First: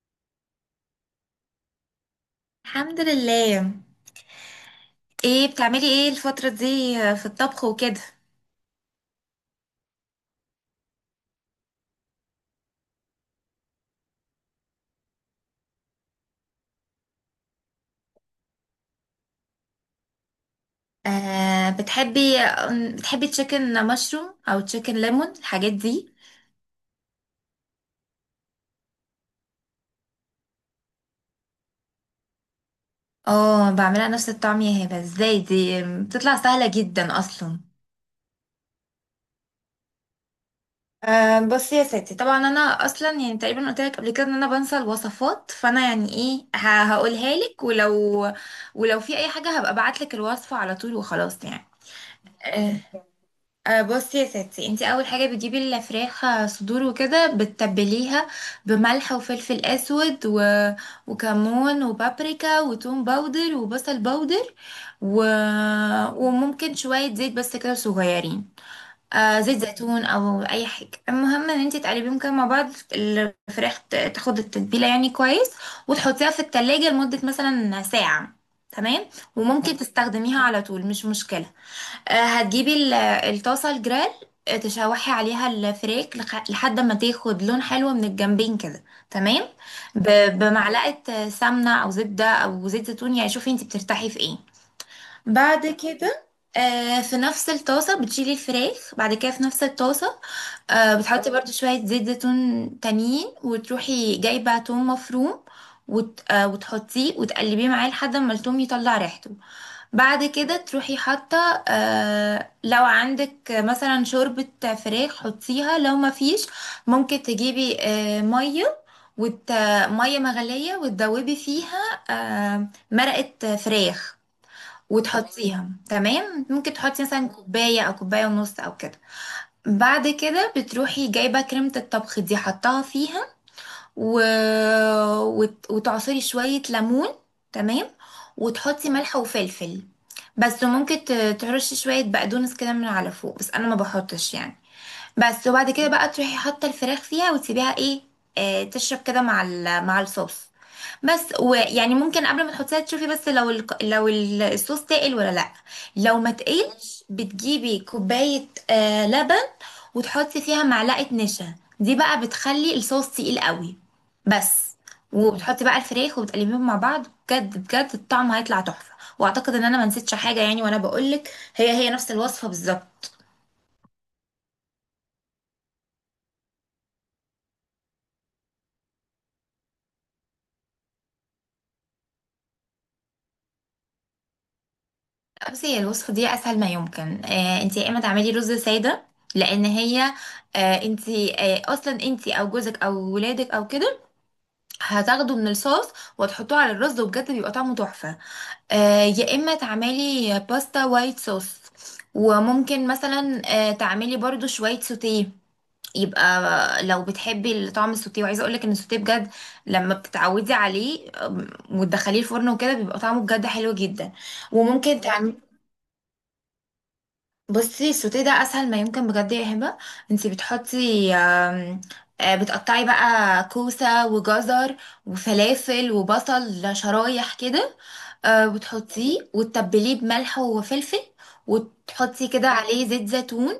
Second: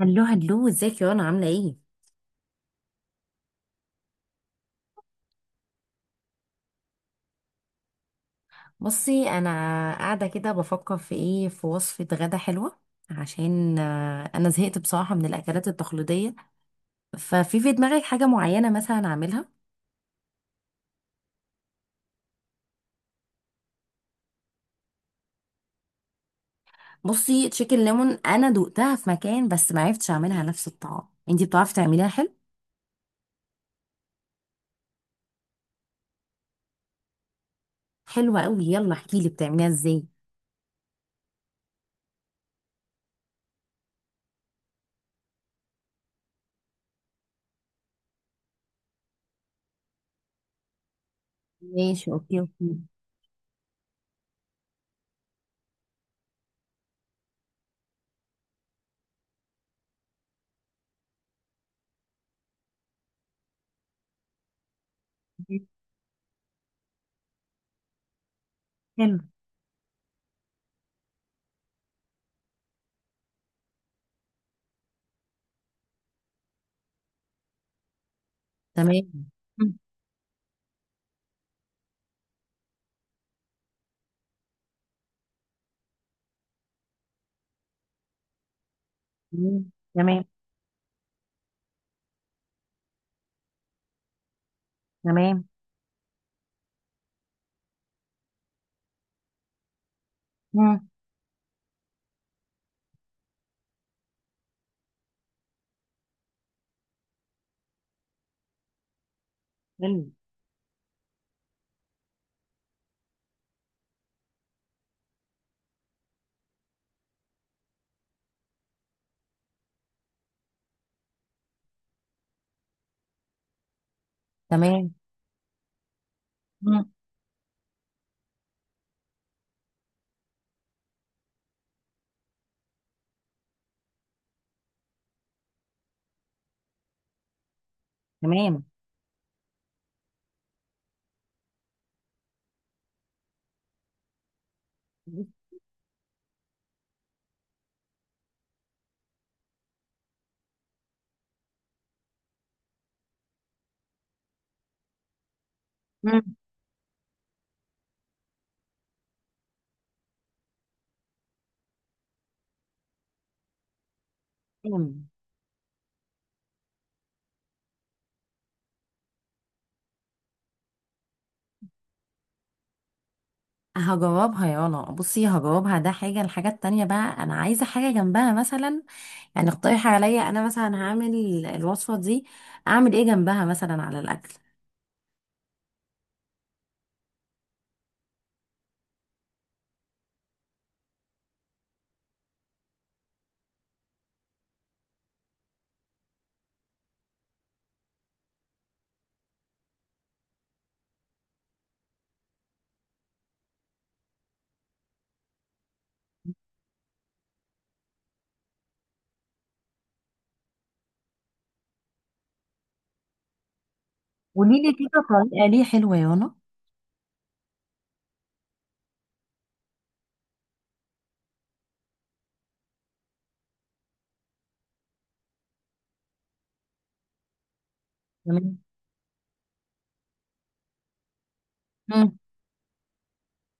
هلو هلو، ازيك يا رنا؟ عاملة ايه؟ الحمد لله. ايه بتعملي ايه الفترة دي؟ في الطبخ وكده. بصي انا قاعدة كده بفكر في ايه في وصفة غدا حلوة عشان انا زهقت بصراحة من الاكلات التقليدية. ففي دماغك حاجة معينة مثلا اعملها؟ آه، بتحبي تشيكن مشروم او تشيكن ليمون الحاجات دي؟ بصي تشيكن ليمون انا دقتها في مكان بس ما عرفتش اعملها نفس الطعام، انتي بتعرفي تعمليها حلو؟ اه، بعملها نفس الطعم يا هبة. ازاي دي بتطلع سهلة جدا اصلا. حلوة قوي، يلا احكيلي بتعمليها ازاي. بصي يا ستي، طبعا انا اصلا يعني تقريبا قلت لك قبل كده ان انا بنسى الوصفات، فانا يعني ايه، هقولها لك، ولو في اي حاجة هبقى ابعت لك الوصفة على طول وخلاص يعني. ماشي، اوكي آه، اوكي. بصي يا ستي، انت اول حاجه بتجيبي الفراخ، صدور وكده، بتتبليها بملح وفلفل اسود وكمون وبابريكا وتوم باودر وبصل باودر و... وممكن شويه زيت، بس كده صغيرين. حلو. آه، زيت زيتون او اي حاجه. المهم ان انت تقلبيهم كده مع بعض، الفراخ تاخد التتبيله يعني كويس، وتحطيها في التلاجة لمده مثلا ساعه. تمام. تمام. مم. وممكن تستخدميها على طول، مش مشكله. هتجيبي الطاسة الجريل، تشوحي عليها الفريك لحد ما تاخد لون حلو من الجنبين كده. تمام. مم. تمام. بمعلقة سمنة أو زبدة أو زيت زيتون، يعني شوفي انتي بترتاحي في ايه. تمام. بعد كده، في نفس الطاسة بتشيلي الفراخ، بعد كده في نفس الطاسة، مم. بتحطي برضو شوية زيت زيتون تانيين، وتروحي جايبة توم مفروم، وت... آه، وتحطيه وتقلبيه معاه لحد ما التوم يطلع ريحته. حلو. بعد كده تروحي حاطه، آه، لو عندك مثلا شوربة فراخ حطيها، لو ما فيش ممكن تجيبي آه مية وت... مية مغلية وتدوبي فيها آه مرقة فراخ تمام. وتحطيها. تمام. ممكن مم. تحطي مثلا كوباية أو كوباية ونص أو كده. بعد كده بتروحي جايبة كريمة الطبخ دي حطها فيها، و... وتعصري شوية ليمون. تمام. تمام. وتحطي ملح وفلفل، بس ممكن ترشي شوية بقدونس كده من على فوق، بس أنا ما بحطش يعني. بس، وبعد كده بقى تروحي حاطه الفراخ فيها وتسيبيها ايه، آه، تشرب كده مع مع الصوص. بس ويعني ممكن قبل ما تحطيها تشوفي بس لو الصوص تقل ولا لا. لو مم. ما تقلش بتجيبي كوبايه آه لبن، وتحطي فيها معلقه نشا. دي بقى بتخلي الصوص تقيل قوي بس. أم، وبتحطي بقى الفراخ وبتقلبيهم مع بعض، بجد بجد الطعم هيطلع تحفه. واعتقد ان انا ما نسيتش حاجه يعني وانا بقولك، هي هي نفس الوصفه بالظبط. هجاوبها. يلا بصي هجاوبها. ده حاجة، الحاجة التانية بقى، أنا عايزة حاجة جنبها مثلا، يعني اقترحي عليا. أنا مثلا هعمل الوصفة دي، أعمل إيه جنبها مثلا على الأكل؟ بصي هي الوصفة دي أسهل ما يمكن. آه، انتي يا إما تعملي رز سادة، لأن هي آه، انتي آه، أصلا انتي أو جوزك أو ولادك أو كده هتاخدوا من الصوص وتحطوه على الرز، وبجد بيبقى طعمه تحفة. آه، يا إما تعملي باستا وايت صوص. وممكن مثلا آه تعملي برضو شوية سوتيه، يبقى لو بتحبي طعم السوتيه. وعايزه اقولك ان السوتيه بجد لما بتتعودي عليه، وتدخليه الفرن وكده بيبقى طعمه بجد حلو جدا. قولي لي وممكن كده تعملي، طريقة ليه حلوة يا رنا. بصي السوتيه ده اسهل ما يمكن بجد يا هبه. انتي بتحطي، آم، آه، بتقطعي بقى كوسه وجزر وفلافل وبصل شرايح كده، آه، تمام. وتحطيه وتتبليه بملح وفلفل، مم. وتحطي كده عليه زيت زيتون،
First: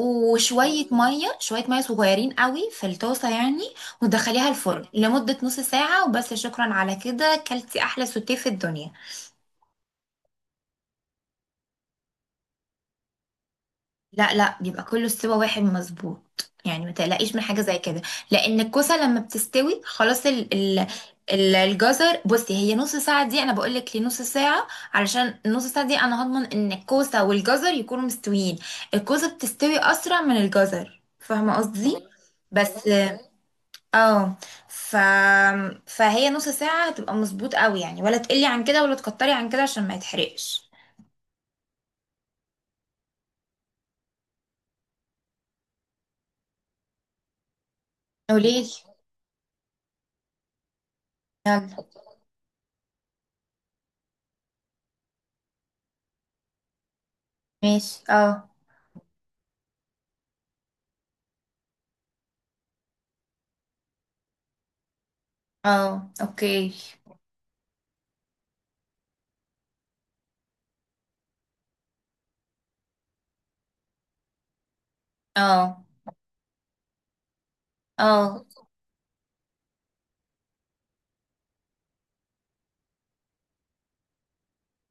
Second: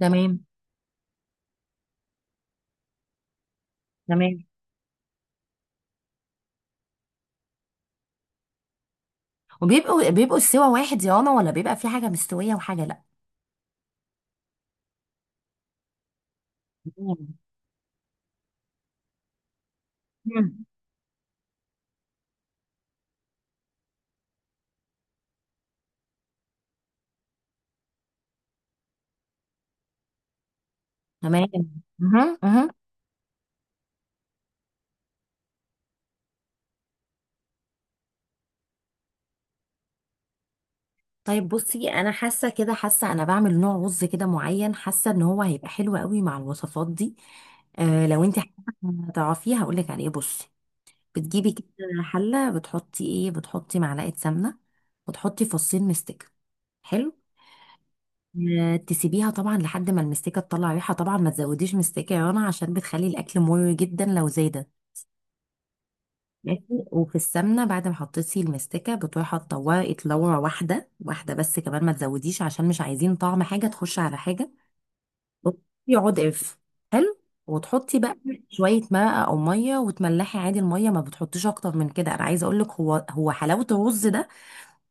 تمام. ميه شويه ميه صغيرين قوي في الطاسه يعني، تمام. وتدخليها الفرن لمده نص ساعه، وبس، شكرا على كده كلتي احلى سوتيه في الدنيا. وبيبقوا، بيبقوا السوا واحد يا رنا، ولا بيبقى في حاجة مستوية وحاجة لأ؟ لا، بيبقى كله استوى واحد مظبوط يعني، ما مم. تقلقيش من حاجة زي كده. لأن الكوسة لما بتستوي خلاص، مم. الجزر، بصي هي نص ساعة دي أنا بقولك ليه نص ساعة، علشان النص ساعة دي أنا هضمن إن الكوسة والجزر يكونوا مستويين. الكوسة بتستوي أسرع من الجزر، تمام. فاهمة قصدي؟ مهم. مهم. بس، اه ف... فهي نص ساعة هتبقى مظبوط قوي يعني، ولا تقلي عن كده ولا تكتري عن كده عشان ما يتحرقش. طيب بصي انا حاسه كده، حاسه انا بعمل نوع رز كده معين، حاسه ان هو هيبقى حلو قوي مع الوصفات دي. آه لو انت قوليلي. تعرفيه هقول لك عليه. بصي بتجيبي كده يلا، حله، بتحطي ايه، بتحطي معلقه سمنه وتحطي فصين مستكه. حلو. ماشي. اه. آه تسيبيها طبعا لحد ما المستكه تطلع ريحه. طبعا ما تزوديش مستكه يا رنا عشان بتخلي الاكل مر جدا لو زادت. اه، ماشي. اوكي. وفي السمنه بعد ما حطيتي المستكه بتروحي حاطه ورقه لورا واحده واحده بس، كمان ما تزوديش عشان مش عايزين طعم حاجه تخش على حاجه اه. يقعد قرف. حلو. وتحطي بقى اه. شويه مرقه او ميه وتملحي عادي. الميه ما بتحطيش اكتر من كده. انا عايزه اقول لك هو حلاوه الرز ده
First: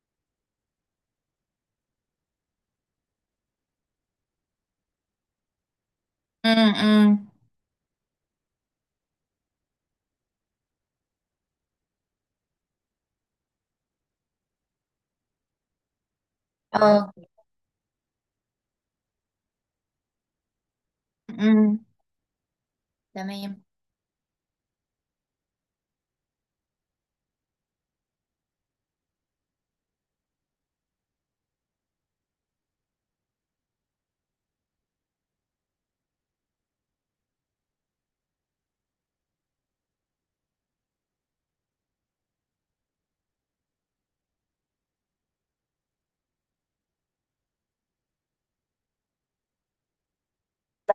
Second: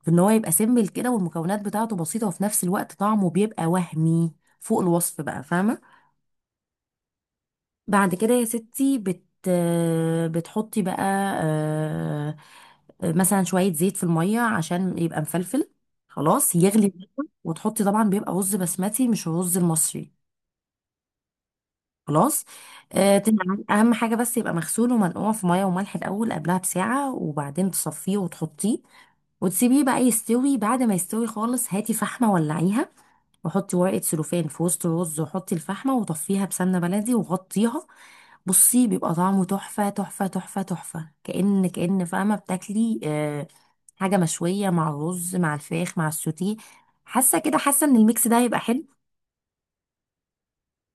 في ان هو يبقى سيمبل كده والمكونات بتاعته بسيطه وفي نفس الوقت طعمه بيبقى وهمي فوق الوصف بقى، فاهمه؟ امم امم، بعد كده يا ستي بتحطي بقى آه، مثلا شوية زيت في المية عشان يبقى مفلفل. خلاص يغلي اه. وتحطي طبعا، بيبقى رز بسمتي مش الرز المصري. امم. خلاص. تمام. تمام. أهم حاجة بس يبقى مغسول ومنقوع في مية وملح الأول قبلها بساعة، وبعدين تصفيه وتحطيه وتسيبيه بقى يستوي. بعد ما يستوي خالص هاتي فحمة ولعيها، وحطي ورقة سلوفان في وسط الرز وحطي الفحمة وطفيها بسمنة بلدي وغطيها. بصي بيبقى طعمه تحفة تحفة تحفة تحفة، كأن فاهمة بتاكلي حاجة مشوية مع الرز مع الفراخ مع السوتيه. حاسة كده، حاسة ان الميكس ده هيبقى حلو.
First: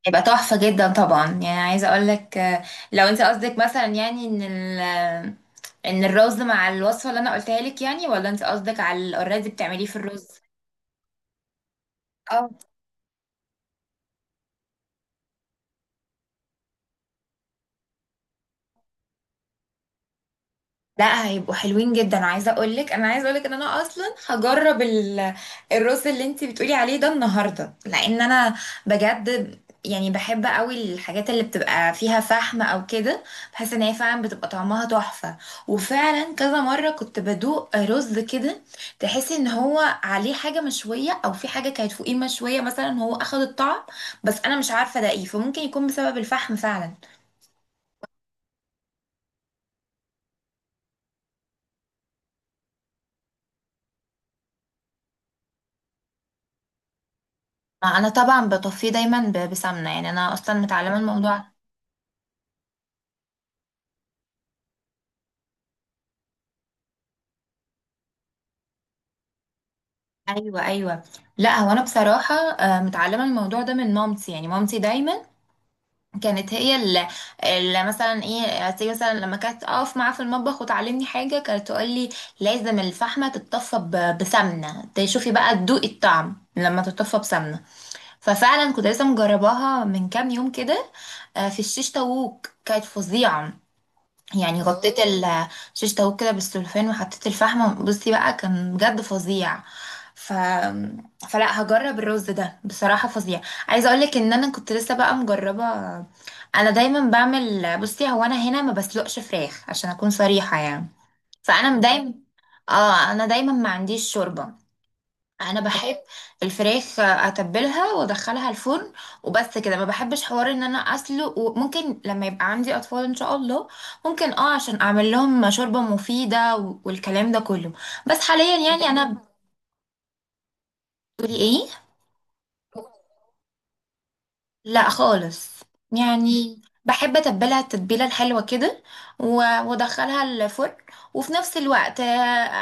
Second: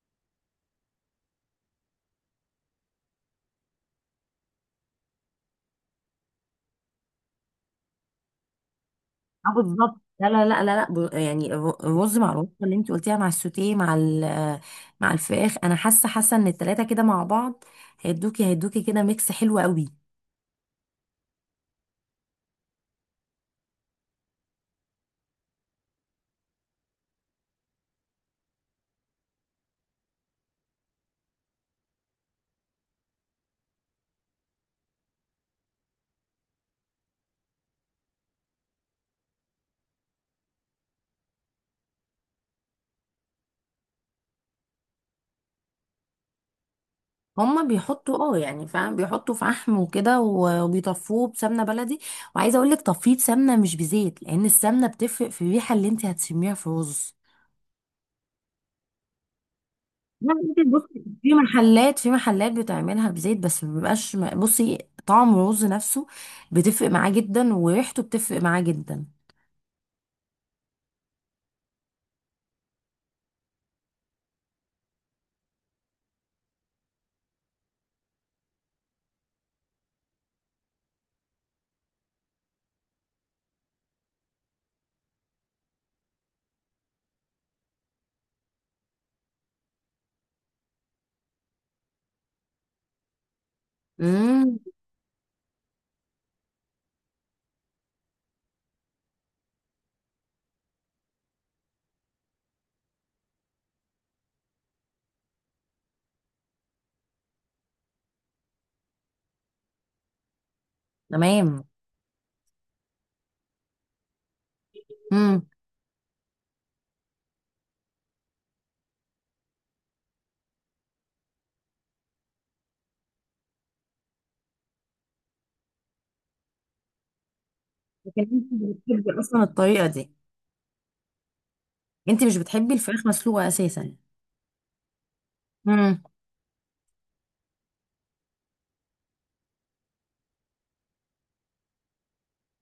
هيبقى تحفة جدا طبعا. يعني عايزة اقول لك آه، لو انت قصدك مثلا يعني ان ان الرز مع الوصفة اللي انا قلتها لك يعني، ولا انت قصدك على الاوريدي اه بتعمليه في بالظبط. لا الرز. لا لا لا لا، الرز مع الرز اللي انت قلتيها مع السوتيه مع ال- آه، مع الفراخ، انا حاسة، حاسة ان التلاتة كده مع بعض هيدوكي كده ميكس حلو قوي. لا، هيبقوا حلوين جدا. عايزه اقول لك، ان انا اصلا هجرب الرز اللي انت بتقولي عليه ده النهارده، لان انا بجد يعني بحب قوي الحاجات اللي بتبقى فيها فحم او كده. بحس ان هي فعلا بتبقى طعمها تحفه. وفعلا كذا مره كنت بدوق رز كده، تحسي ان هو عليه حاجه مشويه، او في حاجه كانت فوقيه مشويه مثلا هو اخد الطعم. بس انا مش عارفه ده ايه، فممكن يكون بسبب الفحم فعلا. هما بيحطوا اه يعني فاهم، بيحطوا في عحم وكده وبيطفوه بسمنه بلدي، وعايزه اقول لك تفيض سمنه مش بزيت لان السمنه بتفرق في الريحه اللي انت هتشميها في الرز. انا طبعا بطفيه دايما بسمنه، يعني انا لا، اصلا انت متعلمه بصي، في الموضوع. محلات في محلات بتعملها بزيت بس ما بيبقاش، بصي، طعم الرز نفسه بتفرق معاه جدا وريحته بتفرق معاه جدا. ايوه لا، هو انا بصراحه آه، متعلمه الموضوع ده من مامتي، يعني مامتي دايما كانت هي اللي، اللي مثلا ايه، تيجي مثلا لما كانت اقف معاها في المطبخ وتعلمني حاجه كانت تقول لي لازم الفحمه تتطفى بسمنه، تشوفي بقى تدوقي الطعم لما تتطفى بسمنه. ففعلا كنت لسه مجرباها من كام يوم كده، في الشيش طاووق، كانت فظيعه. امم. يعني غطيت اه شيش طاووق كده بالسلوفان وحطيت الفحم، بصي بقى كان بجد فظيع. ف... فلا هجرب الرز ده، بصراحة فظيع. عايزة اقولك ان انا كنت لسه بقى مجربة. انا دايما بعمل، بصي هو انا هنا ما بسلقش فراخ عشان اكون صريحة يعني. تمام. فانا اه دايما، اه انا دايما ما عنديش شوربة. امم. انا بحب الفراخ اتبلها وادخلها الفرن وبس كده، ما بحبش حوار ان انا اسلق. وممكن لما يبقى عندي اطفال ان شاء الله ممكن اه عشان اعمل لهم شوربة مفيدة والكلام ده كله. بس لكن انت حاليا مش يعني انا، بتحبي اصلا الطريقه دي. بتقولي ايه؟ انت مش بتحبي الفراخ مسلوقه اساسا. لا خالص. امم. يعني بحب اتبلها التتبيله الحلوه كده و- وادخلها الفرن، وفي نفس الوقت آه،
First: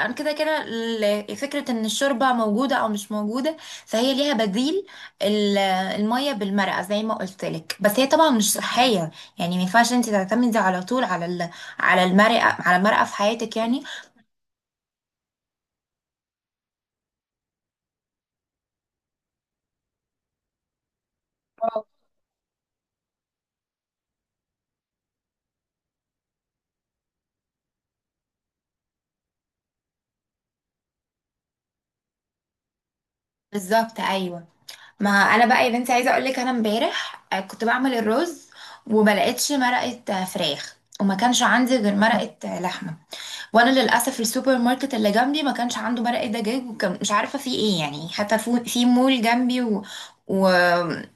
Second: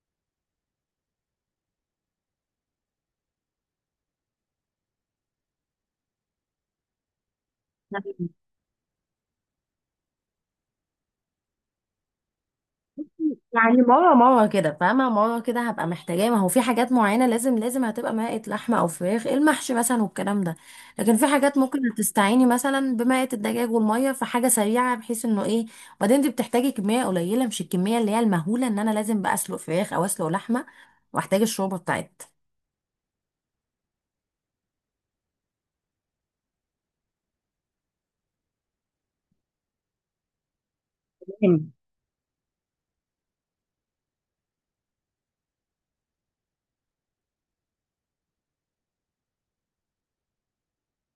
انا كده كده فكره ان الشوربه موجوده او مش موجوده، فهي ليها بديل، ال- الميه بالمرقه زي ما قلت لك. بس هي طبعا مش صحيه، يعني ما ينفعش انت تعتمدي على طول على على المرقه في حياتك يعني يعني. مرة مرة كده، فاهمة؟ مرة كده هبقى محتاجاه. ما هو في حاجات معينة لازم لازم هتبقى مائة لحمة أو فراخ، المحشي مثلا والكلام ده. لكن في حاجات ممكن تستعيني مثلا بمائة الدجاج والمية في حاجة سريعة بحيث إنه إيه. وبعدين أنت بتحتاجي كمية قليلة، مش الكمية اللي هي المهولة إن أنا لازم بقى أسلق فراخ أو أسلق لحمة وأحتاج الشوربة بتاعتها. بالظبط، ايوه. ما انا بقى يا بنتي عايزه اقول لك، انا امبارح آه، كنت بعمل الرز وما لقيتش مرقه آه، فراخ، وما كانش تمام. عندي غير مرقه آه، لحمه. وانا للاسف السوبر ماركت اللي جنبي ما كانش عنده مرقه دجاج، وكان مش عارفه فيه ايه يعني، حتى في مول جنبي و...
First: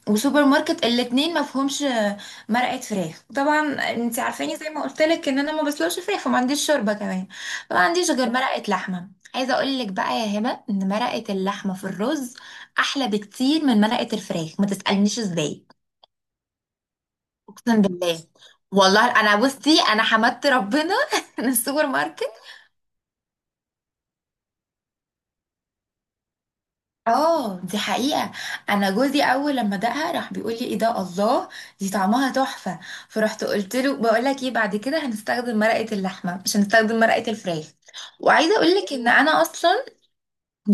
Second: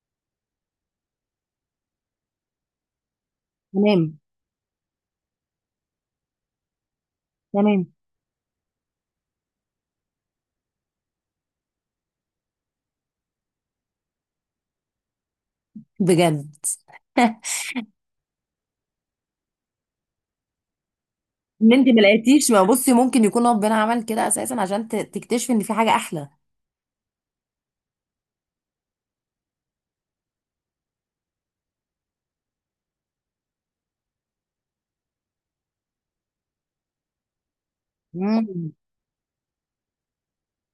وسوبر ماركت الاتنين ما فيهمش آه، مرقه فراخ. طبعا تمام. انت عارفاني زي ما قلت لك ان انا ما بسلقش فراخ وما عنديش شوربه كمان، ما تمام. عنديش غير مرقه لحمه. عايزه اقول لك بقى يا هبه ان مرقه اللحمه في الرز احلى بكتير من مرقه الفراخ، ما تسالنيش ازاي. بجد. اقسم بالله. والله انا بصي انا حمدت ربنا من إن السوبر أنت ما ماركت. لقيتيش. ما بصي، ممكن يكون ربنا عمل كده أساسا عشان تكتشفي إن في حاجة أحلى. اه، دي حقيقه. انا جوزي اول لما دقها راح بيقول لي ايه ده، الله، دي طعمها تحفه. فرحت قلت له بقول لك ايه، بعد كده هنستخدم مرقه اللحمه مش هنستخدم مرقه الفراخ. وعايزه مم. اقول لك ان انا اصلا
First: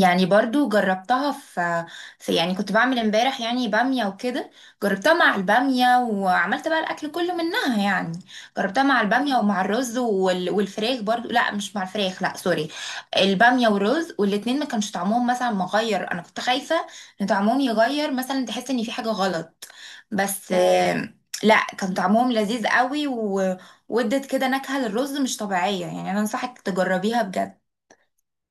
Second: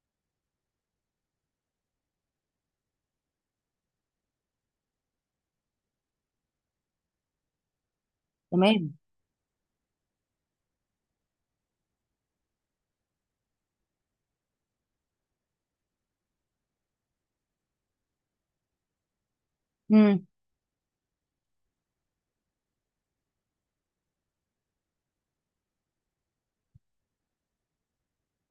يعني برضو جربتها في يعني كنت بعمل امبارح يعني بامية وكده، جربتها مع البامية، وعملت بقى الأكل كله منها يعني. جربتها تمام. مع البامية ومع الرز والفراخ برضو، لا مش مع الفراخ، لا سوري، البامية والرز، والاتنين ما كانش طعمهم مثلا مغير. أنا كنت خايفة إن طعمهم يغير مثلا، تحس إن في حاجة غلط، بس آه، لا كان طعمهم لذيذ قوي، وادت كده نكهة للرز مش طبيعية يعني، أنا أنصحك تجربيها بجد.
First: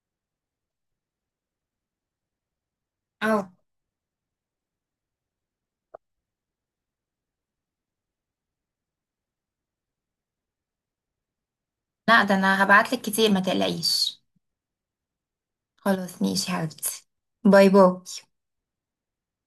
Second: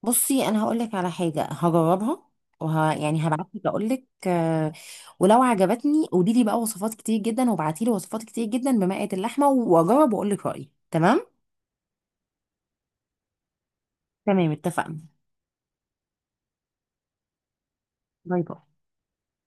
بصي انا هقول لك على حاجه هجربها يعني هبعت اه. لك اقول لك ولو عجبتني قولي لي بقى وصفات كتير جدا، وابعتي لي وصفات كتير جدا بمقادير اللحمه واجرب واقول لك رايي. تمام. لا ده انا هبعتلك كتير، ما تقلقيش. تمام اتفقنا. خلاص ماشي يا حبيبتي. باي باي. باي باي.